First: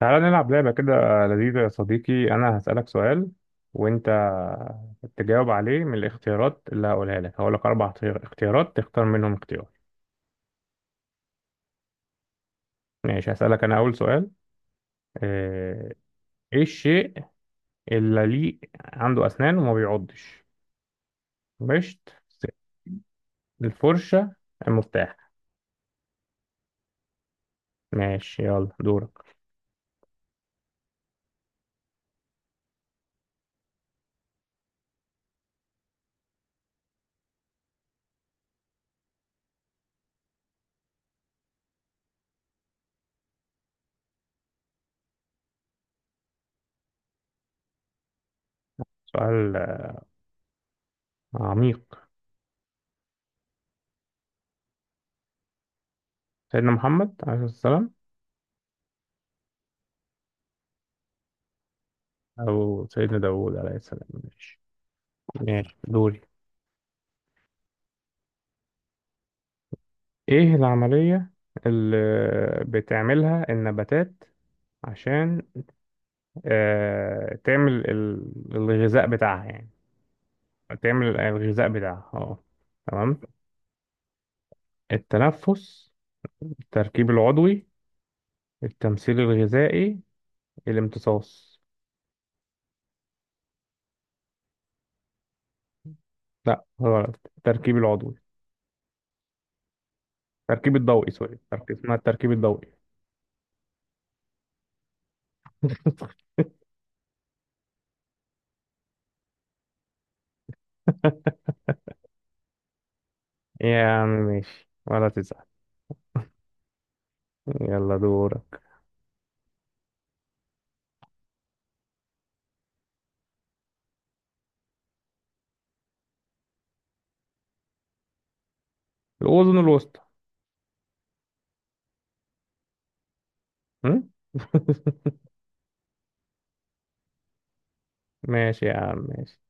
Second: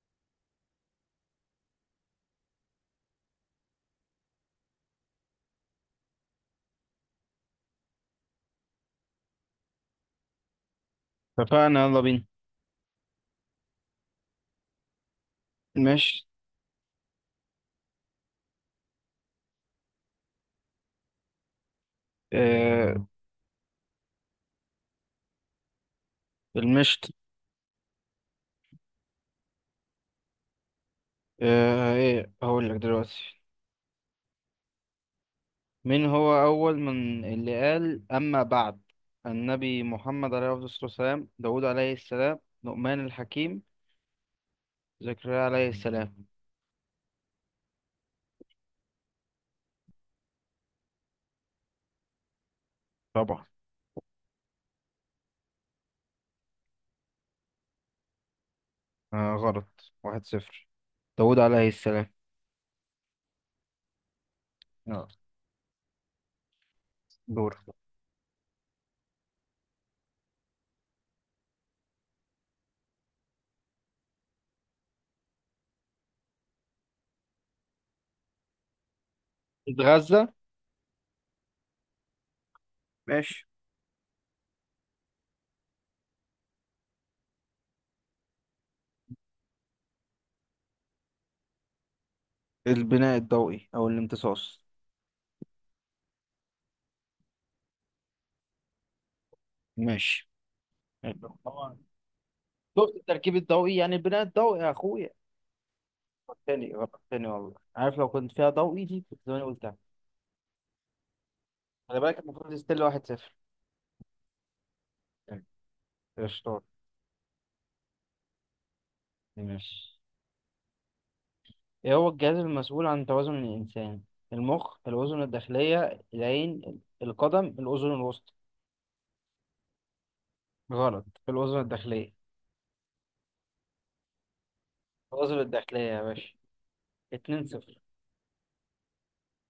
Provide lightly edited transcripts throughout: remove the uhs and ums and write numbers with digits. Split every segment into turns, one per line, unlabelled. تعالى نلعب لعبة كده لذيذة يا صديقي. أنا هسألك سؤال وأنت تجاوب عليه من الاختيارات اللي هقولها لك. هقول لك اختيارات تختار منهم اختيار.
اتفقنا، يلا بينا.
ماشي، هسألك أنا أول سؤال. آه،
مشت.
إيه الشيء اللي ليه عنده أسنان وما بيعضش؟ مشت،
آه.
الفرشة، المفتاح؟
المشت.
ماشي يلا دورك.
آه، ايه هقول لك دلوقتي. مين هو اول من اللي قال اما بعد؟ النبي محمد عليه الصلاة والسلام، داود عليه السلام، لقمان الحكيم، زكريا عليه السلام.
سؤال عميق.
طبعا.
سيدنا محمد عليه السلام
آه، غلط. 1-0. داود عليه السلام.
أو سيدنا داوود عليه السلام. ماشي،
يلا
ماشي دوري.
دور.
ايه العملية اللي بتعملها النباتات عشان تعمل الغذاء بتاعها يعني؟
اتغذى.
تعمل الغذاء بتاعها، اه تمام.
ماشي.
التنفس، التركيب العضوي، التمثيل الغذائي، الامتصاص؟
البناء الضوئي او الامتصاص.
لا غلط، التركيب العضوي.
ماشي.
التركيب الضوئي، سوري، التركيب اسمها التركيب الضوئي.
شفت؟ التركيب الضوئي يعني البناء الضوئي يا اخويا. تاني غلط تاني، والله عارف لو كنت فيها ضوئي دي كنت زماني قلتها. خلي بالك، المفروض ستيل. 1-0.
يا عم ماشي ولا تزعل.
قشطات.
يلا دورك.
ماشي. ايه هو الجهاز المسؤول عن توازن الإنسان؟ المخ، الأذن الداخلية، العين، القدم، الأذن الوسطى.
الأذن الوسطى.
غلط، الأذن الداخلية.
م?
الأذن الداخلية يا باشا. 2-0.
ماشي يا عم ماشي.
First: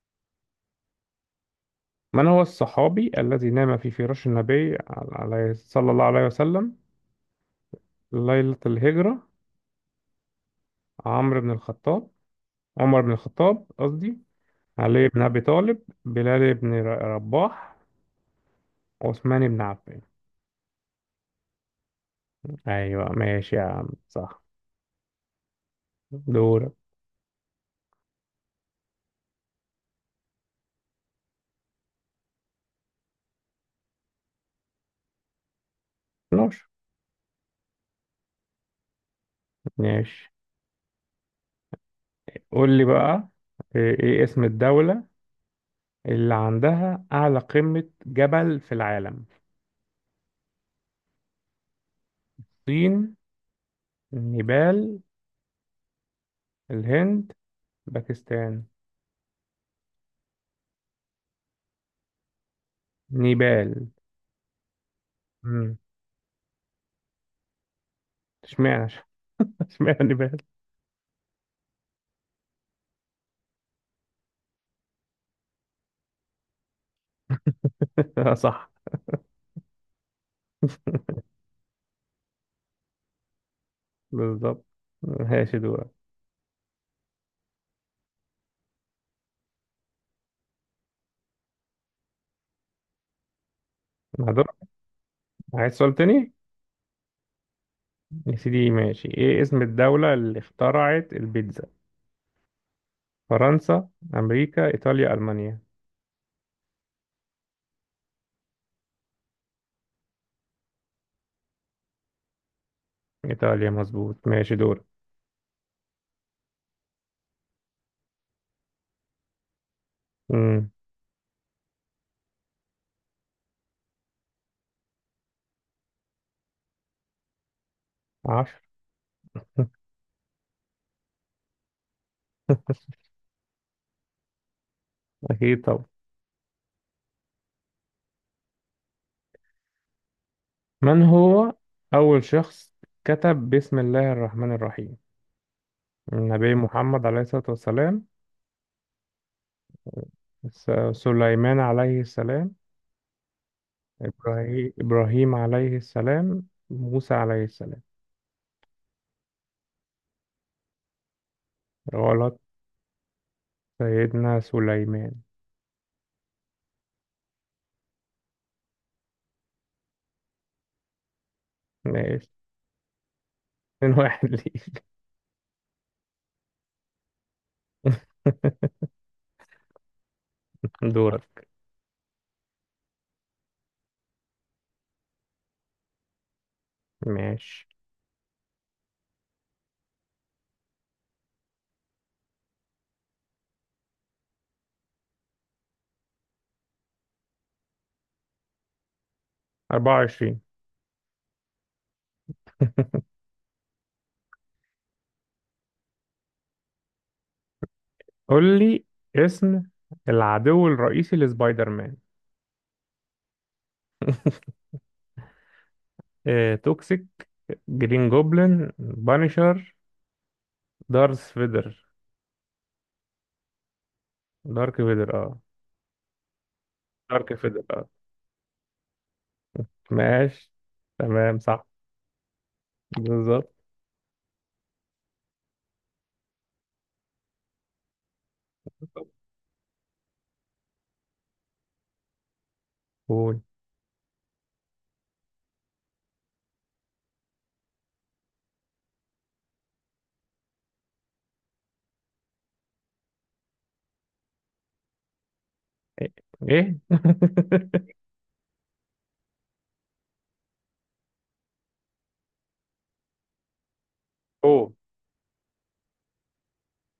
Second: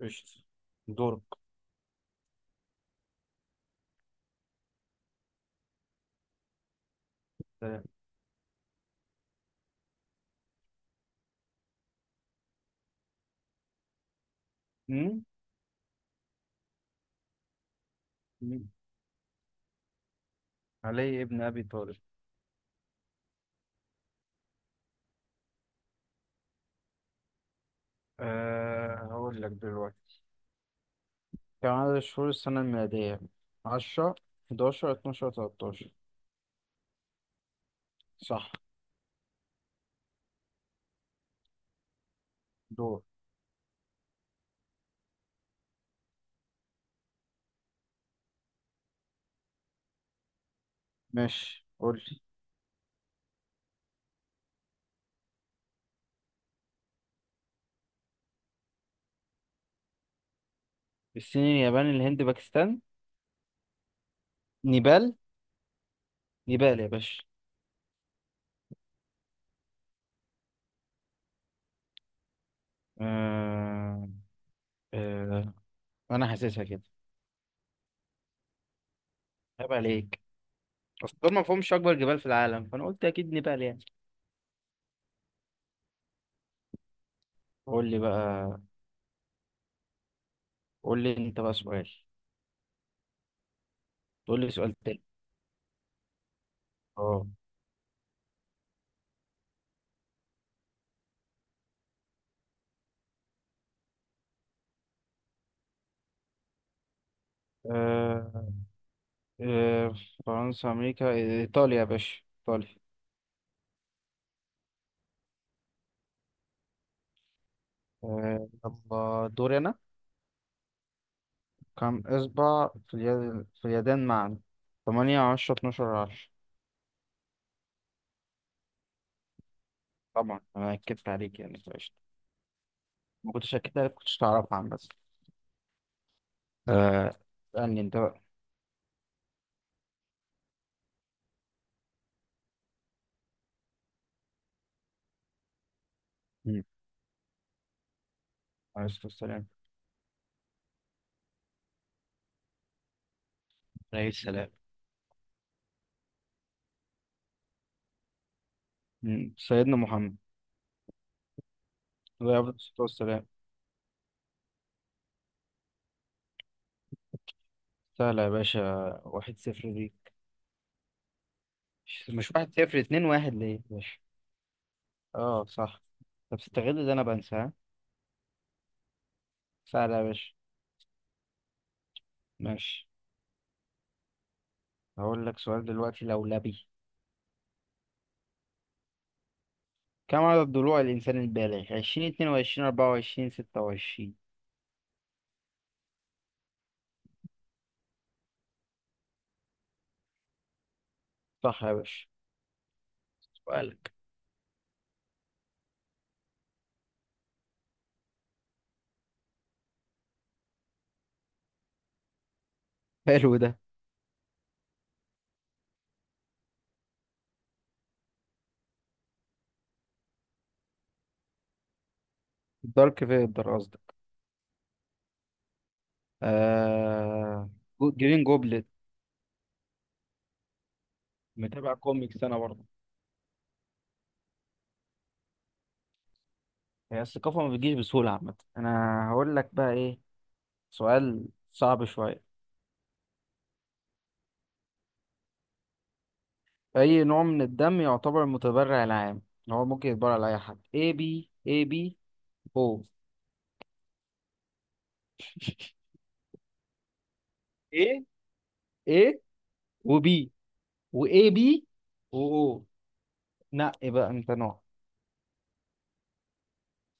قشطة. دورك.
من هو الصحابي الذي نام في فراش النبي عليه صلى الله عليه وسلم
سلام.
ليلة الهجرة؟ عمرو بن الخطاب، عمر بن الخطاب قصدي، علي بن
مم؟
أبي طالب، بلال بن رباح،
مم.
عثمان بن عفان.
علي ابن أبي طالب.
أيوة ماشي يا عم صح. دورك.
أه، هقول لك دلوقتي. كم عدد شهور السنة الميلادية؟ 10، 11، 12، 13
نوش.
صح.
ماشي، قول لي
دور.
بقى. إيه اسم الدولة اللي عندها أعلى قمة جبل في العالم؟
ماشي، قول لي.
الصين، نيبال، الهند، باكستان.
الصين، اليابان، الهند، باكستان،
نيبال.
نيبال. نيبال يا باشا.
اشمعنى؟ اشمعنى نبال.
آه... آه... انا حاسسها كده.
صح.
عيب عليك. اصل دول ما فيهمش اكبر جبال في العالم، فانا قلت اكيد نيبال يعني.
بالظبط، ماشي دورك.
قول لي بقى. قول لي انت بقى سؤال. قول
هدور،
لي سؤال تاني.
عايز سؤال تاني.
اه.
يا سيدي ماشي، ايه اسم الدولة اللي اخترعت البيتزا؟ فرنسا، امريكا، ايطاليا، المانيا.
آه، آه، فرنسا، امريكا، ايطاليا يا باشا، ايطاليا.
ايطاليا مظبوط، ماشي دورك.
آه، يلا دوري انا.
امم
كم اصبع في اليد، في اليدين معا؟ 8، 10، 12، 10.
10.
طبعا انا اكدت عليك يعني فقشطة. ما كنتش اكدت عليك كنتش تعرفها عن بس.
اكيد طبعا.
آه. اسألني انت بقى.
من هو اول شخص كتب بسم الله الرحمن الرحيم؟ النبي
مم.
محمد عليه الصلاة والسلام،
عليه الصلاة والسلام.
سليمان عليه السلام،
عليه السلام.
إبراهيم عليه السلام، موسى عليه السلام.
مم. سيدنا محمد عليه
غلط،
أفضل الصلاة والسلام.
سيدنا سليمان.
سهلة يا باشا. 1-0 دي. مش
ماشي.
مش واحد صفر 2-1 ليه يا
اتنين
باشا.
واحد ليك.
اه صح. طب استغل اللي أنا بنسى ها. سهلة يا باشا.
دورك.
ماشي. هقول لك سؤال دلوقتي لولبي.
ماشي،
كم عدد ضلوع الإنسان البالغ؟ 20، 22، 24، 26
24.
صح يا باشا. سؤالك.
قول لي اسم العدو الرئيسي لسبايدر مان.
حلو ده.
اه توكسيك، جرين جوبلin بانشر، دارث فيدر.
الدارك في الدراسة.
دارك فيدر اه، دارك
آه...
فيدر
جرين جوبلت.
ماشي تمام صح.
متابع كوميكس انا برضه.
بالظبط.
هي الثقافة ما بتجيش بسهولة عامة. انا هقول لك بقى ايه. سؤال صعب شوية.
قول
اي نوع من الدم يعتبر المتبرع العام اللي هو ممكن يتبرع لأي حد؟ A B، A B، O.
ايه؟ إيه؟
ايه. A وبي وA B وO. نقي بقى انت نوع.
اوه.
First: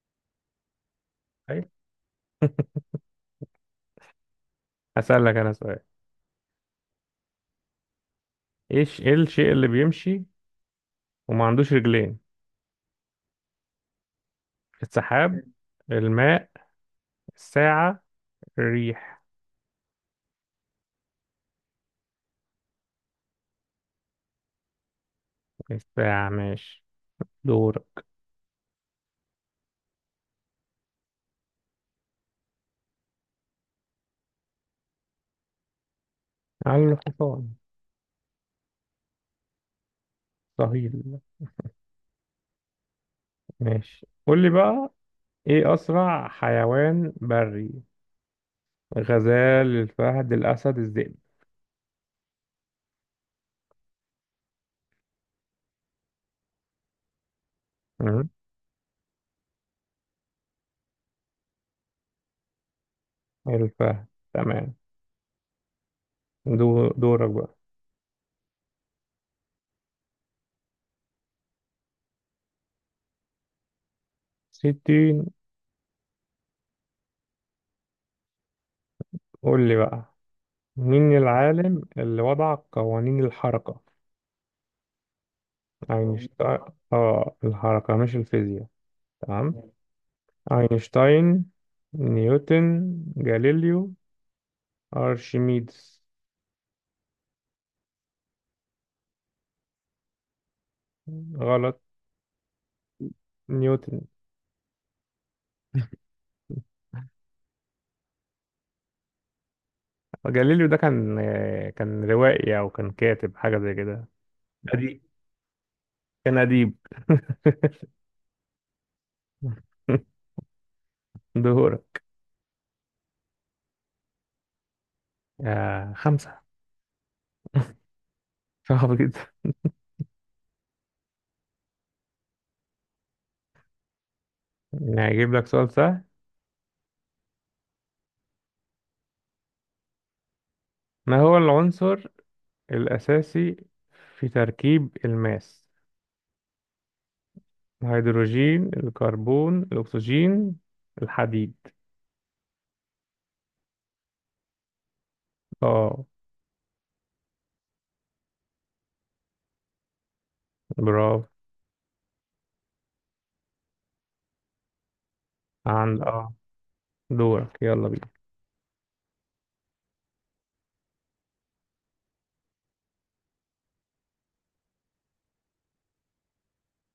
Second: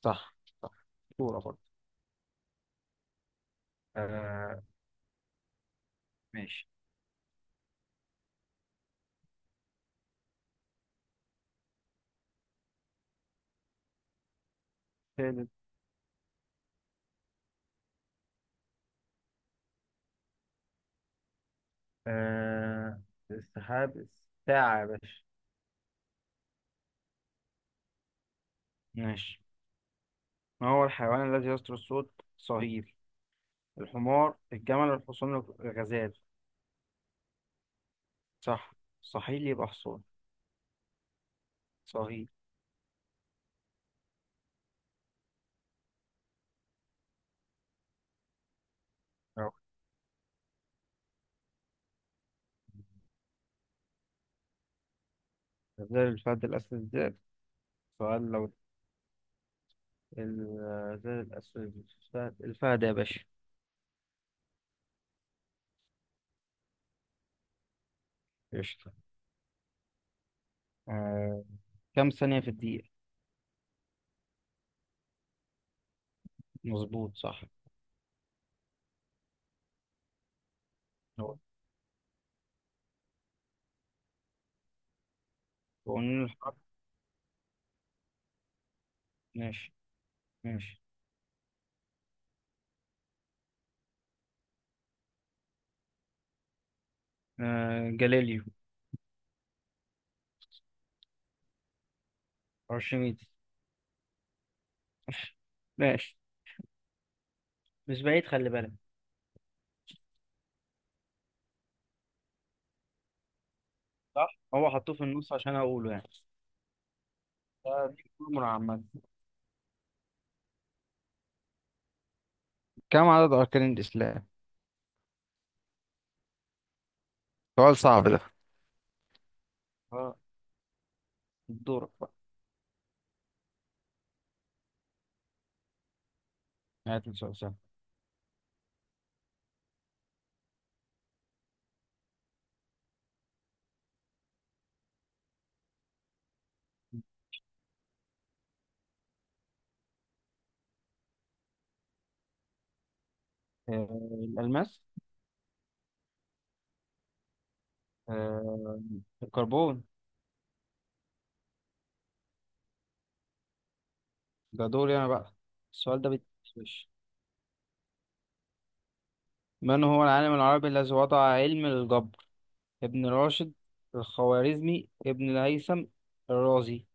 صح. صح. صورة
أيوة.
برضه. آه.
هسألك انا سؤال.
ماشي.
ايه الشيء اللي بيمشي وما عندوش رجلين؟ السحاب،
تالت.
الماء، الساعة، الريح.
آه، السحاب، الساعة يا باشا.
الساعة، ماشي دورك.
ماشي. ما هو الحيوان الذي يصدر الصوت صهيل؟ الحمار، الجمل، الحصان، الغزال.
على الحصان.
صح، صهيل يبقى حصان.
صهيل.
صهيل.
ماشي، قول لي بقى. ايه أسرع حيوان بري؟
أهو.
الغزال، الفهد، الأسد، الذئب.
غزال، الفهد، الأسد، الذئب. سؤال
مم.
لو. الغزال، الأسد، الفهد. الفهد يا باشا.
الفهد تمام. دورك بقى.
قشطة. آه. كم ثانية في الدقيقة؟
60.
مظبوط، صح.
قول لي بقى، مين
هو
العالم اللي وضع قوانين الحركة؟
وقانون الحرب.
أينشتاين. اه الحركة مش الفيزياء. تمام.
ماشي. ماشي.
أينشتاين، نيوتن، جاليليو، أرشميدس.
آه، جاليليو،
غلط،
أرشميدس.
نيوتن.
ماشي، مش بعيد، خلي بالك.
جاليليو ده كان روائي أو كان كاتب حاجة زي كده.
صح، هو حطوه
أدي،
في النص عشان أقوله يعني.
كان أديب.
آه، دي أمور عامة.
دهورة.
كم عدد أركان الإسلام؟
آه خمسة.
سؤال صعب ده.
صعب جدا.
اه. دورك بقى.
يعني هجيب لك سؤال سهل.
هات لي سؤال سهل.
ما هو العنصر الأساسي في تركيب الماس؟ الهيدروجين، الكربون، الأكسجين، الحديد.
آه، الألماس.
اه
آه، الكربون.
برافو.
ده دوري أنا بقى.
عند
السؤال ده بيتفش.
دورك يلا بينا.
من هو العالم العربي الذي وضع علم الجبر؟ ابن راشد، الخوارزمي، ابن الهيثم، الرازي.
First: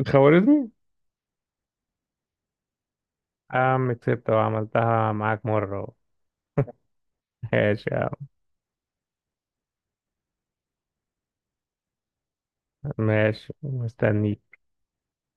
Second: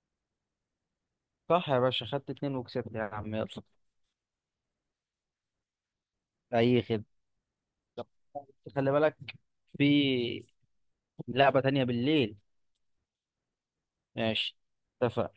الخوارزمي.
صح يا باشا، خدت اتنين وكسبت يا عم، يلا.
آه عم كسبت وعملتها معاك مرة.
أي خدمة.
ماشي يا
طب،
عم،
خلي بالك، في لعبة تانية بالليل.
ماشي مستني.
ماشي، اتفق.